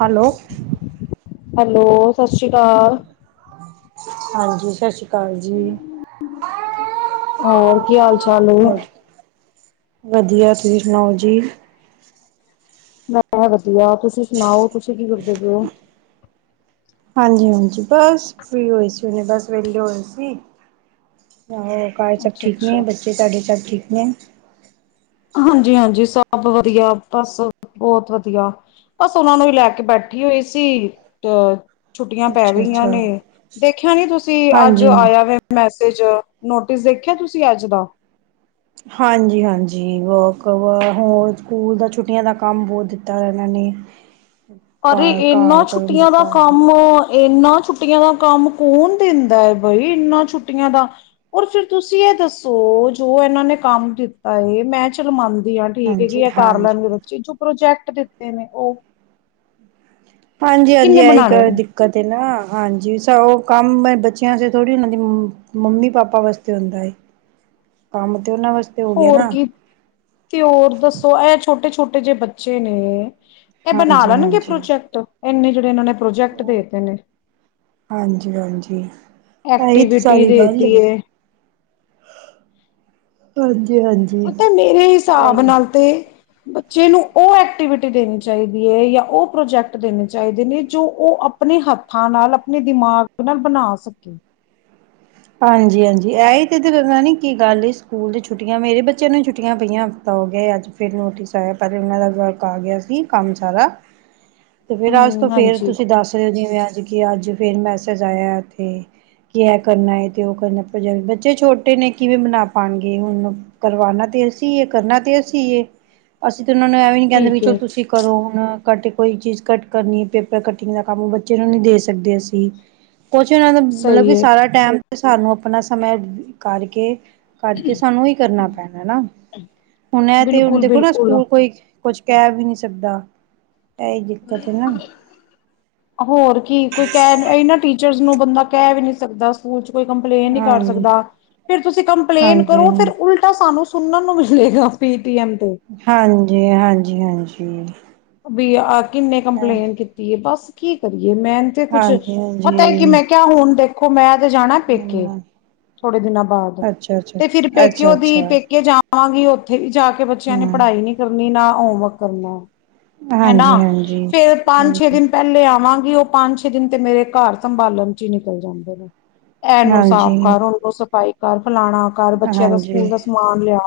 Hello hello ਸਤਿ ਸ਼੍ਰੀ ਅਕਾਲ ਹਾਂਜੀ ਸਤਿ ਸ੍ਰੀ ਅਕਾਲ ਜੀ ਹੋਰ ਕੀ ਹਾਲ ਚਾਲ ਏ। ਹੋਰ ਵਧੀਆ ਤੁਸੀਂ ਸੁਣਾਓ ਜੀ। ਮੈਂ ਵਧੀਆ ਤੁਸੀਂ ਸੁਣਾਓ ਤੁਸੀਂ ਕੀ ਕਰਦੇ ਪਏ ਹੋ। ਹਾਂਜੀ ਹਾਂਜੀ ਬਸ ਫ੍ਰੀ ਹੋਏ ਸੀ ਉਹਨੇ ਬਸ ਵਿਹਲੇ ਹੋਏ ਸੀ। ਆ ਘਰ ਸਭ ਅੱਛਾ ਠੀਕ ਅੱਛਾ। ਨੇ ਬੱਚੇ ਤੁਹਾਡੇ ਸਭ ਠੀਕ ਨੇ। ਹਾਂਜੀ ਹਾਂਜੀ ਸਭ ਵਧੀਆ ਬਸ ਬਹੁਤ ਵਧੀਆ ਬਸ ਉਹਨਾਂ ਨੂੰ ਹੀ ਲੈ ਕੇ ਬੈਠੀ ਹੋਈ ਸੀ। ਛੁੱਟੀਆਂ ਪੈ ਅੱਛਾ ਗਈਆਂ ਅੱਛਾ। ਨੇ ਦੇਖਿਆ ਨੀ ਤੁਸੀਂ ਅੱਜ ਹਾਂਜੀ। ਆਇਆ ਵੈ ਮੈਸੇਜ। ਵਿੱਚ ਨੋਟਿਸ ਦੇਖਿਆ ਤੁਸੀਂ ਅੱਜ ਦਾ ਹਾਂਜੀ ਹਾਂਜੀ ਵਕ ਵ ਹੋਰ ਸਕੂਲ ਦਾ ਛੁੱਟੀਆਂ ਦਾ ਕੰਮ ਬਹੁਤ ਦਿੱਤਾ ਇਹਨਾਂ ਨੇ। ਪਰ ਘਰ ਘਰ ਇਨਾਂ ਕਰਨ ਛੁੱਟੀਆਂ ਦਾ ਕੰਮ। ਇਨਾਂ ਛੁੱਟੀਆਂ ਦਾ ਕੰਮ ਕੌਣ ਦਿੰਦਾ ਹੈ। ਬਾਈ ਇੰਨਾ ਛੁੱਟੀਆਂ ਦਾ ਰ ਫਿਰ ਤੁਸੀਂ ਇਹ ਦੱਸੋ ਜੋ ਇਹਨਾਂ ਨੇ ਕੰਮ ਦਿੱਤਾ ਹੈ ਮੈਂ ਚਲ ਮੰਨਦੀ ਹੈ। ਹਾਂ ਠੀਕ ਹਾਂਜੀ ਹੈਗੀ ਆ ਕਰ ਲੈਣਗੇ ਹਾਂਜੀ। ਬੱਚੇ ਚੋਂ ਪ੍ਰੋਜੈਕਟ ਦਿੱਤੇ ਨੇ ਉਹ ਹਾਂਜੀ ਹਾਂਜੀ ਕਿੰਨੇ ਇਹੀ ਬਣਾਣੇ ਕ ਨੇ ਦਿੱਕਤ ਨਾ ਹਾਂਜੀ ਸ ਉਹ ਕੰਮ ਬੱਚਿਆਂ ਵਾਸਤੇ ਥੋੜ੍ਹੀ ਉਹਨਾਂ ਦੀ ਮੰਮੀ ਪਾਪਾ ਵਾਸਤੇ ਹੁੰਦਾ ਕੰਮ ਤੇ ਉਹਨਾਂ ਵਾਸਤੇ ਹੋ ਗਿਆ ਹੋਰ ਨਾ ਕੀ ਤੇ ਹੋਰ ਦੱਸੋ ਇਹ ਛੋਟੇ ਛੋਟੇ ਛੋਟੇ ਜਿਹੇ ਬੱਚੇ ਨੇ ਇਹ ਬਣਾ ਹਾਂਜੀ ਲੈਣਗੇ ਹਾਂਜੀ ਪ੍ਰੋਜੈਕਟ ਐਨੇ ਜੇੜੇ ਇਹਨਾਂ ਨੇ ਪ੍ਰੋਜੈਕਟ ਦੇ ਤੇ ਨੇ ਹਾਂਜੀ ਹਾਂਜੀ ਆਹੀ ਤੇ ਐਕਟੀਵਿਟੀ ਸਾਰੀ ਗੱਲ ਏ ਦੇਤੀ ਹੈ ਪਤਾ ਹੈ, ਮੇਰੇ ਹਿਸਾਬ ਨਾਲ ਤੇ ਬੱਚੇ ਨੂੰ ਉਹ ਐਕਟੀਵਿਟੀ ਦੇਣੀ ਚਾਹੀਦੀ ਹੈ ਜਾਂ ਉਹ ਪ੍ਰੋਜੈਕਟ ਦੇਣੇ ਚਾਹੀਦੇ ਨੇ ਜੋ ਉਹ ਆਪਣੇ ਹੱਥਾਂ ਨਾਲ ਆਪਣੇ ਦਿਮਾਗ ਨਾਲ ਬਣਾ ਸਕੇ ਹਾਂਜੀ ਹਾਂਜੀ ਐ ਤੇ ਨੀ ਕੀ ਗੱਲ ਸਕੂਲ ਛੁੱਟੀਆਂ ਮੇਰੇ ਬੱਚਿਆਂ ਨੂੰ ਛੁੱਟੀਆਂ ਪਈਆਂ ਹਫ਼ਤਾ ਹੋ ਗਿਆ ਅੱਜ ਫ ਨੋਟਿਸ ਆਇਆ ਪ ਉਹਨਾਂ ਦਾ ਵਰਕ ਆ ਗਿਆ ਸੀ ਕੰਮ ਸਾਰਾ ਤੇ ਫੇਰ ਅੱਜ ਤੋਂ ਹਮ ਫੇਰ ਹਾਂਜੀ ਤੁਸੀਂ ਦੱਸ ਰਹੇ ਹੋ ਜਿਵੇਂ ਅੱਜ ਕਿ ਅੱਜ ਫੇਰ ਮੈਸੇਜ ਆਇਆ ਐਥੇ ਕਿ ਕਰਨਾ ਤੇ ਉਹ ਕਰਨਾ ਬੱਚੇ ਛੋਟੇ ਨੇ ਕਿਵੇਂ ਬਣਾ ਪਾਉਣਗੇ ਹੁਣ ਕਰਵਾਣਾ ਤੇ ਅਸੀਂ ਏ ਕਰਨਾ ਤੇ ਅਸੀਂ ਹੀ ਏ, ਅਸੀਂ ਅਤੇ ਉਹਨਾਂ ਨੂੰ ਐ ਵੀ ਨਹੀਂ ਕਹਿੰਦੇ ਵੀ ਠੀਕ ਚਲੋ ਹੈ ਤੁਸੀਂ ਕਰੋ ਹੁਣ ਘੱਟ ਕੋਈ ਚੀਜ਼ ਕੱ ਕਰਨੀ ਪੇਪਰ ਕਟਿੰਗ ਦਾ ਕੰਮ ਬੱਚੇ ਨੂੰ ਨਹੀਂ ਦੇ ਸਕਦੇ ਅਸੀਂ ਕੁਛ ਉਹਨਾਂ ਦਾ ਮਤਲਬ ਸਹੀ ਕਿ ਹੈ ਟਮ ਤੇ ਸਾਨੂੰ ਆਪਣਾ ਸਮੇਯ ਕਰਕੇ ਕੱਢ ਕੇ ਸਾਨੂੰ ਹੀ ਕਰਨਾ ਪੈਣਾ ਨਾ ਹੁਣ ਇਹ ਤੇ ਹੁਣ ਬਿਲਕੁਲ ਦੇਖੋ ਨਾ ਬਿਲਕੁਲ ਸਕੂਲ ਕੋਈ ਕੁਝ ਕਹਿ ਵੀ ਨਹੀਂ ਸਕਦਾ ਇਹੀ ਦਿੱਕਤ ਹੈ ਨਾ ਹੋਰ ਕੀ ਕੋਈ ਕਹਿ ਇਹ ਨਾ ਟੀਚਰਸ ਨੂੰ ਬੰਦਾ ਕਹਿ ਵੀ ਨੀ ਸਕਦਾ ਸਕਦਾ ਸੂਚ ਕੋਈ ਕੰਪਲੇਂਨ ਨਹੀਂ ਕਰ ਹਾਂਜੀ ਸਕਦਾ ਫੇਰ ਤੁਸੀਂ ਕੰਪਲੇਂਨ ਹਾਂਜੀ ਕਰੋ ਫਿਰ ਉਲਟਾ ਸਾਨੂੰ ਸੁਣਨ ਨੂੰ ਮਿਲੇਗਾ ਫਿਰ ਹਾਂਜੀ ਹਾਂਜੀ ਹਾਂਜੀ ਵੀ ਆਰ ਕਿੰਨੇ ਕੰਪਲੇਂਟ ਕੀਤੀ ਹੈ ਬਸ ਕੀ ਕਰੀਏ ਮੈ ਤੇ ਕੁੱਛ ਹਾਂਜੀ ਪਤਾ ਹੈ ਕਿ ਮੈਂ ਕਿਆ ਹੁਣ ਦੇਖ ਮੈਂ [inaudible] ਤੇ ਜਾਣਾ ਪੇਕੇ ਹਾਂਜੀ ਥੋੜੇ ਦਿਨਾਂ ਬਾਅਦ ਅੱਛਾ ਅੱਛਾ ਤੇ ਫਿਰ ਅੱਛਾ ਪੇਕੇਓ ਦੀ ਅੱਛਾ ਪੇਕੇ ਜਾ ਆਂ ਗੀ ਔਥੇ ਵੀ ਜਾ ਕੇ ਬੱਚਿਆਂ ਨੇ ਹਮ ਪੜ੍ਹਾਈ ਨੀ ਕਰਨੀ ਨਾ ਹੋਮ ਵੱਰਕ ਕਰਨਾ ਹੈ ਹਨਾ ਹਾਂਜੀ ਹਾਂਜੀ ਫੇਰ ਹਾਂ ਪੰਜ ਛੇ ਦਿਨ ਪਹਿਲੇ ਆਵਾਂਗੇ। ਉਹ ਪੰਜ ਛੇ ਦਿਨ ਤੇ ਮੇਰੇ ਘਰ ਸੰਭਾਲਣ ਚ ਹੀ ਨਿਕਲ ਜਾਂਦੇ ਨੇ। ਇਹਨੂੰ ਸਾਫ਼ ਹਾਂਜੀ ਕਰੋ ਓਹ ਨੂੰ ਸਾਫ ਬਾਈਕ ਫਲਾਣਾ ਘਰ ਬੱਚਿਆਂ ਦਾ ਹਾਂਜੀ ਸਕੂਲ ਦਾ ਸਮਾਨ ਲਿਆ।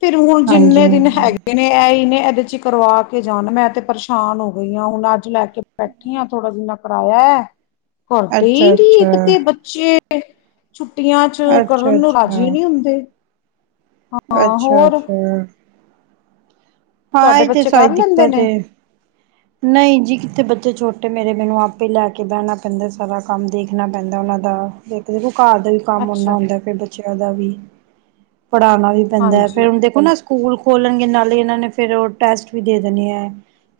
ਫਿਰ ਹੁਣ ਜਿੰਨੇ ਹਾਂਜੀ ਦਿਨ ਹਾਂਜੀ ਹੈਗੇ ਨੇ ਐਹੀ ਨੇ। ਇਹਦੇ ਚ ਕਰਵਾ ਕੇ ਜਾਣ ਮੈਂ ਤੇ ਪਰੇਸ਼ਾਨ ਹੋ ਗਈ ਹਾਂ ਹੁਣ ਅੱਜ ਲੈ ਕੇ ਬੈਠੀ ਹ ਥੋੜਾ ਜਿਨਾ ਕਿਰਾਇਆ ਹੈ। ਕਰਦੇ ਹੀ ਅੱਛਾ ਨੀ ਅੱਛਾ ਇੱਕ ਤੇ ਬੱਚੇ [unintelligible] ਛੁੱਟੀਆਂ ਚ ਕਰਨ ਅੱਛਾ ਨੂੰ ਰਾਜ਼ੀ ਅੱਛਾ ਨਹੀਂ ਹੁੰਦੇ। ਹਾਂ ਅੱਛਾ ਹੋਰ ਅੱਛਾ ਹਾਂ ਤੁਹਾਡੇ ਇਹ ਤੇ ਬੱਚੇ ਸਾਰੀ ਕਰ ਲੈਂਦੇ ਦਿੱਕਤ ਨੇ ਹੈ। ਨਹੀਂ ਜੀ ਕਿੱਥੇ ਬੱਚੇ ਛੋਟੇ ਮੇਰੇ ਮੈਨੂੰ ਆਪੇ ਲੈ ਕੇ ਬਹਿਣਾ ਪੈਂਦਾ। ਸਾਰਾ ਕੰਮ ਦੇਖਣਾ ਪੈਂਦਾ ਉਹਨਾਂ ਦਾ। ਘਰ ਦਾ ਵੀ ਕੰਮ ਨਾ ਅੱਛਾ ਹੁੰਦਾ ਫਿਰ ਬੱਚੇ ਘਰ ਦਾ ਵੀ। ਪੜ੍ਹਾਣਾ ਵੀ ਪੈਂਦਾ ਹਾਂਜੀ ਫੇਰ ਹੁਣ ਦੇਖੋ ਨਾ ਸਕੂਲ ਖੋਲਣਗੇ ਨਾਲ ਹੀ ਇਹਨਾਂ ਨੇ ਫਿਰ ਉਹ ਟੈਸਟ ਵੀ ਦੇ ਦੇਣੇ ਹੈ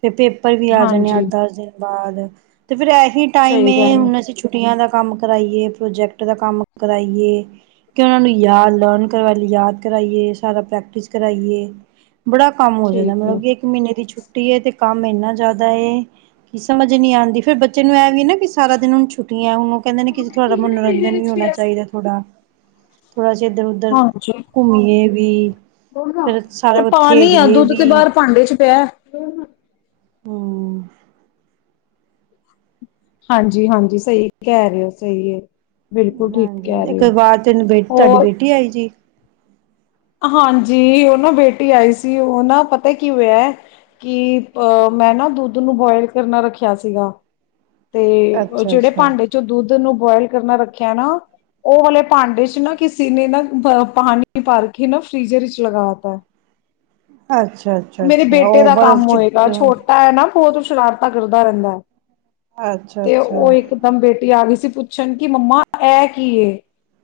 ਫਿਰ ਪੇਪਰ ਵੀ ਆ ਜਾਂਦੇ ਹਾਂ ਅੱਠ ਹਾਂਜੀ ਦਸ ਦਿਨ ਬਾਅਦ ਅਤੇ ਫਿਰ ਇਹੀ ਟਾਈਮ ਸਹੀ ਹੈ ਗੱਲ ਹੁਣ ਅਸੀਂ ਛੁੱਟੀਆਂ ਦਾ ਕੰਮ ਕਰਾਈਏ ਪ੍ਰੋਜੈਕਟ ਦਾ ਕੰਮ ਕਰਾਈਏ ਕਿ ਉਹਨਾਂ ਨੂੰ ਯਾਦ ਲਰਨ ਕਰਵਾ ਯਾਦ ਕਰਾਈਏ ਸਾਰਾ ਪ੍ਰੈਕਟਿਸ ਕਰਾਈਏ। ਬੜਾ ਕੰਮ ਹੋ ਜਾਂਦਾ ਠੀਕ ਹੈ ਮਤਲਬ ਇੱਕ ਮਹੀਨੇ ਦੀ ਛੁੱਟੀ ਛੁੱਟੀ ਏ ਤੇ ਕੰਮ ਇਨਾ ਜ਼ਿਆਦਾ ਕੀ ਸਮਝ ਨੀ ਆਦੀ ਫੇਰ ਬੱਚੇ ਨੂੰ ਇਹ ਵੀ ਨਾ ਕਿ ਸਾਰਾ ਦਿਨ ਹੁਣ ਛੁੱਟੀਆਂ ਹੁਣ ਉਹ ਕਹਿੰਦੇ ਨੇ ਕਿ ਜੇ ਤੁਹਾਡਾ ਮਨੋਰੰਜਨ ਵੀ ਹੋਣਾ ਚਾਹੀਦਾ ਥੋੜਾ। ਥੋੜਾ ਜਿਹਾ ਇਧਰ ਉਧਰ ਹਾਂਜੀ ਘੁੰਮੀਏ ਵੀ ਫਿਰ ਇਹ ਸਾਰਾ ਕੁੱਛ ਪਾਣੀ ਆ ਖੇਡੀਏ ਦੁੱਧ ਤੇ ਵੀ। ਬਾਹਰ ਭਾਂਡੇ [inaudible] ਹਾ ਹਾਂਜੀ ਹਾਂਜੀ ਸਹੀ ਕਹਿ ਰਹੇ ਹੋ ਸਹੀ ਹੈ। ਬਿਲਕੁਲ ਠੀਕ ਹਾਂਜੀ ਕਹਿ ਹ ਰਹੇ ਹੋ ਕਈ ਵਾਰ ਤੈਨੂੰ ਬੇ ਤੁਹਾਡੀ ਹੋਰ ਬੇਟੀ ਆਈ ਜੀ। ਹਾਂਜੀ ਉਹ ਨਾ ਬੇਟੀ ਆਈ ਸੀ ਉਹਨਾ ਪਤਾ ਕੀ ਹੋਇਆ ਕਿ ਐ ਮੈਂ ਨਾ ਦੁੱਧ ਨੂੰ ਬੋਇਲ ਕਰਨਾ ਰੱਖਿਆ ਸੀਗਾ। ਤੇ ਉਹ ਅੱਛਾ ਜਿਹੜੇ ਅੱਛਾ ਭਾਂਡੇ ਚੋ ਦੁੱਧ ਤੇ ਉਹਨੂੰ ਬੋਇਲ ਕਰਨਾ ਰੱਖਿਆ ਨਾ ਉਹ ਵਾਲੇ ਭਾਂਡੇ ਚ ਨਾ ਕਿਸੀ ਨੇ ਨਾ ਪਾਣੀ ਭਰ ਕੇ ਨਾ ਫ੍ਰੀਜਰ ਵਿੱਚ ਲਗਾ ਤਾ ਅੱਛਾ-ਅੱਛਾ, ਮੇਰੇ ਅੱਛਾ ਬੇਟੇ ਔਰ ਦਾ ਬਰਫ਼ ਕੰਮ ਚੁੱਕ ਹੋਏਗਾ ਕੇ ਛੋਟਾ ਹੈ ਨਾ ਬਹੁਤ ਸ਼ਰਾਰਤਾਂ ਕਰਦਾ ਰਹਿੰਦਾ ਹੈ। ਅੱਛਾ ਤੇ ਉਹ ਅੱਛਾ ਇਕਦਮ ਬੇਟੀ ਆ ਗਈ ਸੀ। ਤੇ ਪੁੱਛਣ ਕਿ ਮੰਮਾ ਇਹ ਕੀ ਐ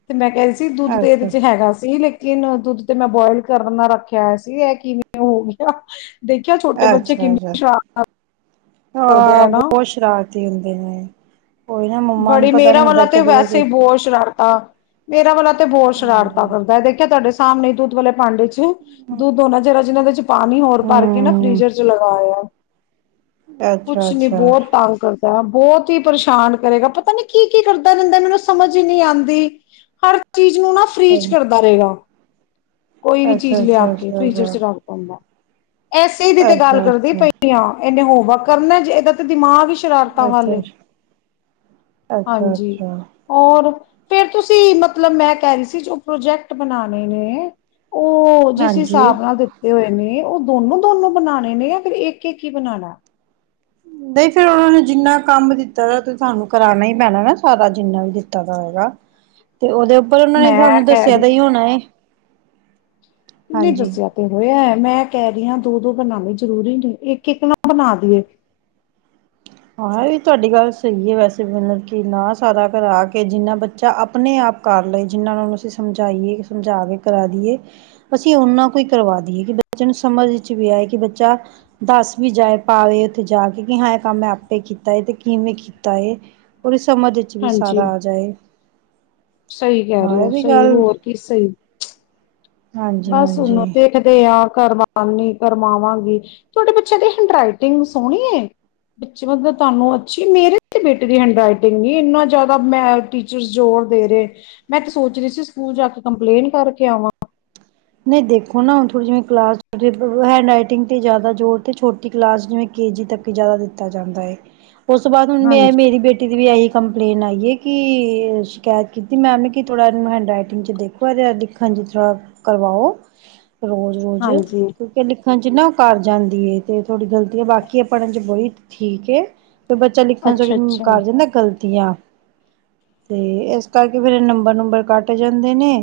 ਤੇ ਮੈਂ ਕਹਿ ਰੀ ਸੀ ਸੀ ਦੁੱਧ ਤੇ ਇਹਦੇ ਅੱਛਾ ਇਚ ਹੈਗਾ ਸੀ ਲੇਕ ਕਿਹਨੂੰ ਦੁੱਧ ਤੇ ਮੈਂ ਬੋਇਲ ਕਰਨਾ ਰੱਖਿਆ ਹੋਇਆ ਸੀ, ਇਹ ਕਿਵੇਂ ਹੋ ਗਿਆ। ਦੇਖਿਆ ਛੋਟੇ ਬੱਚੇ ਅੱਛਾ ਕਿੰਨੇ ਸ਼ਰਾਰਤੀ ਹਾਂ, ਬਹੁਤ ਸ਼ਰਾਰਤ ਕੀ ਕਹਿੰਦੇ ਨੇਂ ਬੜੀ ਮੇਰਾ ਵਾਲਾ ਤੇ ਵੈਸੇ ਹੀ ਬਹੁਤ ਸ਼ਰਾਰਤਾਂ ਮੇਰਾ ਵਾਲਾ ਤੇ ਬਹੁਤ ਸ਼ਰਾਰਤਾਂ ਹਾਂਜੀ ਕਰਦਾ ਹੈ, ਦੇਖਿਆ ਤੁਹਾਡੇ ਸ ਸਾਹਮਣੇ ਹੀ ਦੁੱਧ ਵਾਲੇ ਭਾਂਡੇ ਚ ਚ ਦੁੱਧ ਹੋਣਾ ਜਿਹੜਾ ਜਿਹਨਾ ਵਿਚ ਪਾਣੀ ਹੋਰ ਭਰ ਕੇ ਨਾ ਹੂੰ ਫਰੀਜਰ ਚ ਲਗਾ ਆਇਆ। ਅੱਛਾ ਕੁਛ ਨੀ ਅੱਛਾ ਬਹੁਤ ਤੰਗ ਜਾ ਬਹੁਤ ਹੀ ਪਰੇਸ਼ਾਨ ਕਰੇਗਾ ਪਤਾ ਨੀ ਕੀ ਕੀ ਕਰਦਾ ਰਹਿੰਦਾ ਮੈਨੂੰ ਸਮਝ ਹੀ ਨੀ ਆਂਦੀ ਹਰ ਚੀਜ ਨੂੰ ਨਾ ਫਰੀ ਚ ਕਰਦਾ ਰਹੇਗਾ। ਕੋਈ ਵੀ ਚੀਜ਼ ਅੱਛਾ ਅੱਛਾ ਲਿਆ ਅੱਛਾ ਕੇ ਫ੍ਰੀਜ਼ਰ ਚ ਅੱਛਾ ਰੱਖ ਦਿੰਦਾ। ਐਸੇ ਦੀ ਤੇ ਗੱਲ ਅੱਛਾ ਕਰਦੀ ਅੱਛਾ ਪਈ ਹਾਂ। ਇਹਨੇ ਹੋਮ ਵਰਕ ਕਰਨਾ ਜੇ ਇਹਦਾ ਤੇ ਦਿਮਾਗ ਵੀ ਸ਼ਰਾਰਤਾਂ ਵਾਲੇ ਅੱਛਾ ਅੱਛਾ-ਅੱਛਾ, ਹੋਰ ਫੇਰ ਤੁਸੀ ਮਤਲਬ ਮੈਂ ਕਹਿ ਰਹੀ ਸੀ ਜੋ ਪ੍ਰੋਜੈਕਟ ਬਣਾਣੇ ਨੇਂ ਉਹ ਜਿਸ ਹਾਂਜੀ। ਹਿਸਾਬ ਨਾਲ ਦਿੱਤੇ ਹੋਏ ਨੇਂ ਏਂ ਉਹ ਦੋਨੋਂ ਦੋਨੋਂ ਬਣਾਣੇ ਨੇ ਜਾਂ ਫਿਰ ਇੱਕ- ਇੱਕ ਹੀ ਬਣਾਣਾ। ਨਹੀਂ ਫਿਰ ਉਹਨਾਂ ਨੂੰ ਜਿੰਨਾ ਕੰਮ ਦਿੱਤਾ ਗਿਆ ਤੇ ਸਾਨੂੰ ਕਰਾਣਾ ਹੀ ਪੈਣਾ ਨਾ ਸਾਰਾ ਜਿੰਨਾ ਵੀ ਦਿੱਤਾ ਦਾ ਹੋਵੇਗਾ। ਤੇ ਉਹਦੇ ਉੱਪਰ ਉਹਨਾਂ ਨੇ ਮੈਂ ਤੁਹਾਨੂੰ ਕਹਿ ਦੱਸਿਆ ਰਹੀ ਦਾ ਹੀ ਹੋਣਾ ਏ। ਨੀ ਹਾਂਜੀ। ਦੱਸਿਆ ਤੇ ਹੋਇਆ ਐ ਮੈਂ ਕਹਿ ਰਹੀ ਹਾਂ ਦੋ-ਦੋ ਬਣਾਣੇ ਜ਼ਰੂਰੀ ਨਹੀਂ ਇੱਕ- ਇੱਕ ਨਾ ਬਣਾਦੀਏ। ਆਹ ਇਹ ਤੁਹਾਡੀ ਗੱਲ ਸਹੀ ਹੈ, ਵੈਸੇ ਮਤਲਬ ਕਿ ਨਾ ਸਾਰਾ ਘਰ ਆ ਕੇ ਜਿੰਨਾ ਬੱਚਾ ਆਪਣੇ ਆਪ ਕਰ ਲਏ ਜਿੰਨਾਂ ਨੂੰ ਅਸੀਂ ਸਮਝਾਈਏ ਸਮਝਾ ਕੇ ਕਰਾ ਦਈਏ ਅਸੀਂ ਓਨਾ ਕੁ ਕਰਵਾ ਦਈਏ ਕਿ ਬੱਚੇ ਨੂੰ ਸਮਝ ਵਿੱਚ ਵੀ ਆਏ ਕਿ ਬੱਚਾ ਦੱਸ ਵੀ ਜਾਏ ਭਾਵੇ ਉੱਥੇ ਜਾ ਕੇ ਕਿ ਹਾਂ ਇਹ ਕੰਮ ਮੈਂ ਆਪ ਆਪੇ ਕੀਤਾ ਏ ਤੇ ਕਿਵੇਂ ਕੀਤਾ ਏ ਔਰੀ ਸਮਝ ਇੱਚ ਵੀ ਸਾਰਾ ਆ ਜਾਏ। ਸਈ ਕੈ ਰਏ ਹਾਂ ਔ ਇਹ ਵੀ ਸਈ ਗੱਲ ਹੋਰ ਕੀ ਸਈ। [unintelligible] ਹਾਂਜੀ ਬਸ ਹਾਂਜੀ ਹੁਣ ਦੇਖਦੇ ਆ ਕਰਵਾ ਨੀ ਕਰਵਾਵਾਂਗੀ। ਤੁਆਡੇ ਬੱਚਿਆਂ ਦੀ ਹੈਂਡ ਰਈਟਿੰਗ ਸੋਣੀ ਏ? ਬਿਚ ਮਤਲਬ ਤਾਨੂੰ ਅੱਛੀ ਮੇਰੇ ਤੇ ਬੇਟੇ ਦੀ ਹੈਂਡ ਰਾਈਟਿੰਗ ਨੀ ਇਨਾ ਜ਼ਿਆਦਾ ਮੈਂ ਟੀਚਰਸ ਜੋਰ ਦੇ ਰਏ। ਮੈਂ ਤੇ ਸੋਚ ਰੀ ਸੀ ਸਕੂਲ ਜਾ ਕੇ ਕੰਪਲੇਨ ਕਰਕੇ ਆਵਾਂ। ਨਈ ਦੇਖੋ ਨਾ ਹੁਣ ਥੋੜੀ ਜਿਵੇਂ ਕਲਾਸ [unintelligible] ਹੈਂਡ ਰਾਈਟਿੰਗ ਤੇ ਜਿਆਦਾ ਜੋਰ ਤੇ ਛੋਟੀ ਕਲਾਸ ਜਿਵੇਂ ਕੇਜੀ ਤਕ ਜਿਆਦਾ ਦਿੱਤਾ ਜਾਂਦਾ ਏ। ਉਸ ਤੋਂ ਬਾਅਦ ਹੁਣ ਮੈਂ ਹਾਂਜੀ ਮੇਰੀ ਬੇਟੀ ਦੀ ਵੀ ਐਈ ਕੰਪਲੇਨ ਆਈ ਏ ਕਿ ਸ਼ਿਕਾਇਤ ਕੀਤੀ ਮੈਮ ਨੇ ਕਿ ਥੋੜ੍ਹਾ ਏਨੂੰ ਹੈਂਡ ਰਾਈਟਿੰਗ 'ਚ ਦੇਖੋ ਇਹਦੇ ਦਿੱਖਣ 'ਚ ਥੋੜ੍ਹਾ ਕਰਵਾਓ ਰੋਜ਼-ਰੋਜ਼ ਹਾਂਜੀ ਕਿਉਂਕਿ ਲਿੱਖ ਣ 'ਚ ਨਾ ਕਰ ਜਾਂਦੀ ਏ ਤੇ ਤੁਆਡੀ ਗਲਤੀ ਏ ਬਾਕੀ ਏ ਪੜਨ 'ਚ ਬੜੀ ਠੀਕ ਏ। ਤੇ ਬੱਚਾ ਲਿਖਣ ਚ ਅੱਛਾ ਅੱਛਾ ਕਰ ਜਾਂਦੈ ਗਲਤੀਆਂ ਤੇ ਇਸ ਕਰਕੇ ਫੇਰ ਨੰਬਰ-ਨੁੰਬਰ ਕੱਟ ਜਾਂਦੇ ਨੇ।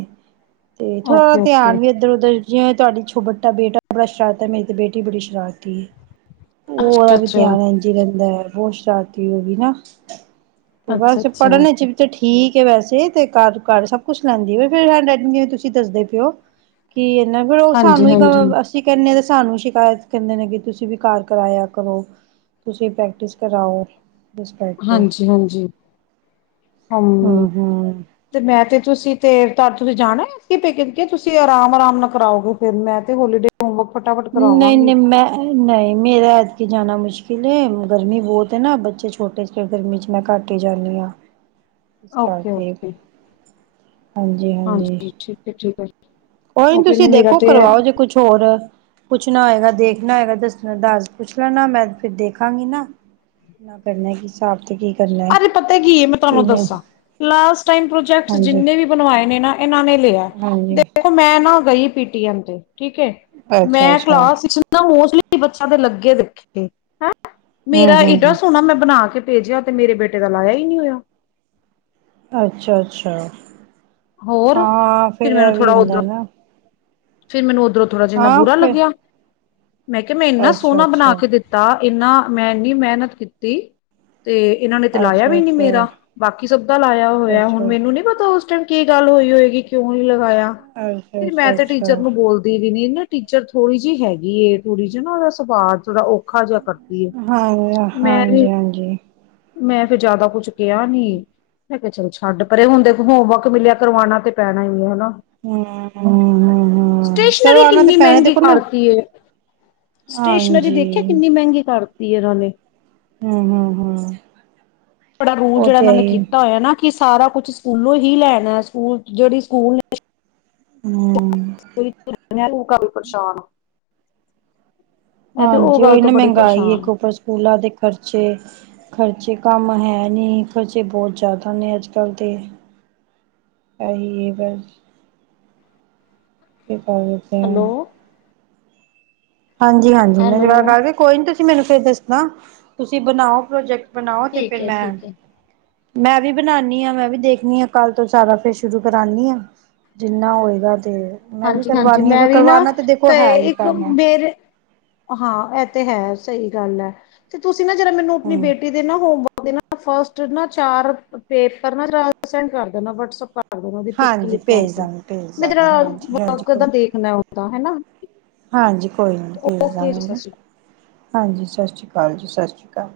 ਤੇ ਥੋੜਾ ਓਕੇ ਓਕੇ ਧਿਆਨ ਵੀ ਇੱਧਰ ਉੱਧਰ ਜਿਵੇ ਤੁਆਡੀ ਛੋ ਬੱਟਾ ਬੇਟਾ ਬੜਾ ਸ਼ਰਾਰਤ ਐ, ਮੇਰੀ ਤੇ ਬੇਟੀ ਬੜੀ ਸ਼ਰਾਰਤੀ ਏ। ਔ ਔਦਾ ਅੱਛਾ ਵੀ ਅੱਛਾ ਧਿਆਨ ਇੰਝ ਈ ਰਹਿੰਦਾ ਐ। ਬੋਤ ਸ਼ਰਾਰਤੀ ਹੋਗੀ ਨਾ? ਅੱਛਾ ਬਸ ਪੜ੍ਹਨ ਅੱਛਾ ਇੱਚ ਵੀ ਤੇ ਠੀ ਠੀਕ ਐ ਵੈਸੇ ਤੇ ਘਰ ਕਰ ਸਭ ਕੁਛ ਲੈਂਦੀ ਏ ਫਿਰ ਹੈਂਡਰਾਈਟਿੰਗ ਨੇ ਤੁਸੀ ਦੱਸਦੇ ਪੇਔ ਕਿ ਨਈ ਫੇਰ ਉਹ ਹਾਂਜੀ ਸਾਨੂੰ ਈ ਹਾਂਜੀ ਕਵੇ ਅਸੀ ਕੈਨੇ ਆਂ ਤੇ ਸਾਨੂੰ ਸ਼ਿਕਾਇਤ ਕਹਿੰਦੇ ਨੇ ਕਿ ਤੁਸੀਂ ਵੀ ਘਾਰ ਕਰਾਇਆ ਕਰੋ, ਤੁਸੀਂ ਪ੍ਰੈਕਟਿਸ ਕਰਾਔ। ਹਾਂਜੀ-ਹਾਂਜੀ। ਹਮ, ਹੂੰ ਹੂੰ। ਤੇ ਮੈਂ ਤੇ ਤੁਸੀ ਤੇ ਤਦ ਤੁਸੀ ਜਾਣਾ ਏ ਅਸੀ ਪੇਕੇ ਤੁਸੀਂ ਅਰਾਮ-ਅਰਾਮ ਨਾਲ ਕਰਾਔਗੇ ਫਿਰ ਮੈਂ ਤੇ ਹੋਲੀਡੇ ਹੋਮਵਰਕ ਫਟਾਫਟ ਨਈ-ਨਈ ਕਰਾਵਾਂਗੀ। ਮੈਂ ਨਈ ਮੇਰਾ ਕਿ ਜਾਣਾ ਮੁਸ਼ਕਿਲ ਏ ਗਰਮੀ ਬੋਤ ਏ ਨਾ ਬੱਚੇ ਛੋਟੇ ਚ ਫੇਰ ਗਰਮੀ ਚ ਮੈਂ ਘੱਟ ਈ ਜਾਣੀ ਆਂ। ਇਸ ਕਰਕੇ, ਓਕੇ-ਓਕੇ, ਹਾਂਜੀ-ਹਾਂਜੀ। ਹਾਂਜੀ ਠੀਕ ਹੈ ਠੀਕ ਹੈ, ਕੋਈ ਨ ਓਕੇ ਤੁਸੀ ਨੇ ਮੇਰਾ ਦੇਖੋ ਤੇ ਕਰਵਾਓ ਜੇ ਕੁਛ ਹੋਰ ਪੁੱਛਣਾ ਹੋਏਗਾ, ਦੇਖਣਾ ਹੋਏਗਾ, ਦੱਸਣਾ ਦਸ ਪੁੱਛ ਲੈਣਾ ਮੈਂ ਫਿਰ ਦੇਖਾਂਗੀ ਨਾ, ਨਾ ਕਰਨਾ ਕਿ ਅੱਜ ਪਤਾ ਕੀ ਏ ਮੈਂ ਤੁਆਨੂੰ ਕਿਵੇਂ ਦੱਸਾਂ ਲਾਸਟ ਟਾਈਮ ਪ੍ਰੋਜੈਕਟਸ ਹਾਂਜੀ ਜਿੰਨੇ ਵੀ ਬਣਵਾਏ ਨੇ ਨਾ ਇਹਨਾਂ ਨੇ ਲਿਆ ਹਾਂਜੀ ਦੇਖੋ ਮੈਂ ਨਾ ਗਈ ਪੀਟੀ ਐਮ ਤੇ ਠੀਕ ਹੈ ਅੱਛਾ ਮੈਂ ਅੱਛਾ ਕਲਾਸ ਵਿੱਚ ਮੋਸਟਲੀ ਬੱਚਿਆ ਦੇ ਲੱਗੇ ਦੇਖੇ। ਹਮ ਮੇਰਾ ਏਡਾ ਹਮ ਸੋਹਣਾ ਮੈਂ ਬਣਾ ਕੇ ਭੇਜਿਆ। ਤੇ ਮੇਰੇ ਬੇਟੇ ਦਾ ਲਾਇਆ ਹੀ ਨਹੀਂ ਹੋਇਆ। ਅੱਛਾ ਅੱਛਾ ਹੋਰ ਹਾਂ ਫਿਰ ਇਹ ਵੀ ਹੁੰਦਾ ਨਾ। ਫੇਰ ਮੈਨੂੰ ਉਧਰੋਂ ਥੋੜਾ ਜਿੰਨਾ ਹਾਂ ਬੁਰਾ ਫਿਰ ਲੱਗਿਆ। ਮੈਂ ਕਿਹਾ ਮੈਂ ਇੰਨਾ ਅੱਛਾ ਸੋਹਣਾ ਬਣਾ ਅੱਛਾ ਕੇ ਦਿੱਤਾ। ਇੰਨੀ ਮੈਂ ਮਿਹਨਤ ਕੀਤੀ। ਤੇ ਇਹਨਾਂ ਨੇ ਤੇ ਲਾਇਆ ਅੱਛਾ ਵੀ ਨੀ ਅੱਛਾ ਮੇਰਾ ਬਾਕੀ ਸਭ ਦਾ ਲਾਇਆ ਹੋਇਆ। ਹੁਣ ਅੱਛਾ ਮੈਨੂੰ ਨੀ ਪਤਾ ਉਸ ਟਾਈਮ ਕੀ ਗੱਲ ਹੋਈ ਹੋਏਗੀ। ਕਿਉਂ ਨੀ ਲਗਾਇਆ ਅੱਛਾ ਫਿਰ ਮੈਂ ਅੱਛਾ ਤੇ ਟੀਚਰ ਅੱਛਾ ਨੂੰ ਬੋਲਦੀ ਵੀ ਨੀ ਨਾ। ਟੀਚਰ ਥੋੜੀ ਜਿਹੀ ਹੈਗੀ ਥੋੜੀ ਜਿਹੀ ਨਾ ਉਹਦਾ ਸੁਵਾਅ ਥੋੜਾ ਔ ਹਾਂਜੀ ਹਾਂਜੀ ਹਾਂਜੀ ਮੈਂ ਵੀ ਜ਼ਿਆਦਾ ਕੁਛ ਕਿਹਾ ਨੀ। ਮੈਂ ਕਿਹਾ ਚੱਲ ਛੱਡ ਪਰੇ। ਹੁਣ ਦੇਖੋ ਹੋਮਵਰਕ ਮਿਲਿਆ ਕਰਵਾਉਣਾ ਤੇ ਪੈਣਾ ਹੀ ਹੈ ਹਨਾ। ਹਮ ਹਮ ਹਮ ਹਮ ਚਲੋ ਸਟੇਸ਼ਨਰੀ ਆਣਾ ਤੇ ਕਿੰਨੀ ਪੈਣਾ ਮਹਿੰਗੀ ਦੇਖੋ ਨਾ ਕਰਤੀ ਹੈ। ਸਟੇਸ਼ਨਰੀ ਹਾਂਜੀ ਦੇਖਿਆ ਕਿੰਨੀ ਮਹਿੰਗੀ ਕਰਤੀ। [inaudible] ਹੂੰ ਹੂੰ ਹੂੰ ਬੜਾ ਰੂਲ ਜਿਹੜਾ ਇਹਨਾਂ ਨੇ ਕੀਤਾ ਹੋਇਆ ਨਾ ਕਿ ਸਾਰਾ ਕੁਛ ਸਕੂਲੋਂ ਹੀ ਲੈਣਾ ਸਕੂਲ ਜਿਹੜੀ ਸਕੂਲ ਨੇ ਹਮ ਬਿਲਕੁਲ ਮੈ ਹੁਣ ਕਲ ਪਰੇਸ਼ਾਨ ਮੈਂ ਤੇ ਹਾਂਜੀ ਉਹ ਗੱਲ ਤੋਂ ਇਹਨੇ ਬੜੀ ਮਹਿੰਗਾਈ ਪਰੇਸ਼ਾਨ ਇੱਕ ਆ ਉੱਪਰ ਸਕੂਲਾਂ ਦੇ ਖਰਚੇ ਖਰਚੇ ਕੰਮ ਹੈ ਨਹੀਂ ਖ਼ਰਚੇ ਬਹੁਤ ਜ਼ਿਆਦਾ ਨੇ ਅੱਜ ਕੱਲ੍ਹ ਦੇ ਇਹੀ ਹੈਗਾ ਹੈ। ਕਿ ਕਰ ਸਕਦੇ ਹਾ। ਹਾਂਜੀ ਹਾਂਜੀ ਮ ਜਵਾਾਰ ਕਰ ਕੋਈ ਤੇ ਮੈਨੂੰ ਫੇਰ ਦੱਸਣਾ ਤੁਸੀਂ ਬਣਾਓ ਪ੍ਰੋਜੈਕਟ। ਬਣਾਓ ਤੇ ਫਿਰ ਮੈਂ ਮੈਂ ਵੀ ਬਣਾਦੀ ਹਾਂ ਮੈਂ ਵੀ ਦੇਖਣੀ ਹਾਂ ਕੱਲ ਤੋਂ ਸਾਰਾ ਫਰ ਸ਼ੁਰੂ ਕਰਾਉਂਣੀ ਹਾਂ ਜਿੰਨਾ ਹੋਏਗਾ ਤੇ ਮੈਂ ਵੀ ਹਾਂਜੀ ਹਾਂਜੀ ਕਰਵਾਨੀ ਆ ਮੈਂ ਫਿਰ ਵੀ ਨਾ ਕਰਵਾਨਾ ਦੇਖੋ ਤੇ ਹੈ ਹੀ ਇੱਕ ਪੈਣਾ। ਮੇਰੇ ਹਾਂ ਇਹ ਤੇ ਹੈ ਸਹੀ ਗੱਲ ਹੈ ਤੇ ਤੁਸੀਂ ਨਾ ਜਿਹੜਾ ਮੈਨੂੰ ਆਪਣੀ ਹੂੰ ਬੇਟੀ ਨਾ ਹੋ ਫਸਟ ਨਾ ਚਾਰ ਪੇਪਰ ਨਾ ਸੈਂਡ ਕਰ ਦੇਣਾ ਵਟਸਪ ਕਰਦੇ ਉਹਦੀ ਪਿੱਕੀ ਹਾਂਜੀ ਲਿੱਕ ਭੇਜ ਕਰਕੇ ਦਾਂਗੇ ਭੇਜ ਮੇਰ ਦਾਂਗੇ ਹਾਂਜੀ ਹਾਂਜੀ ਵਕਦਾ ਕੋਈ ਦੇਖਣਾ ਆਉਂਦਾ ਹਨਾ ਹਾਂਜੀ ਭੇਜ ਦਾਂਗੇ ਹਾਂਜੀ ਸਤਿ ਸ਼੍ਰੀ ਅਕਾਲ ਜੀ ਸਤਿ ਸ਼੍ਰੀ ਅਕਾਲ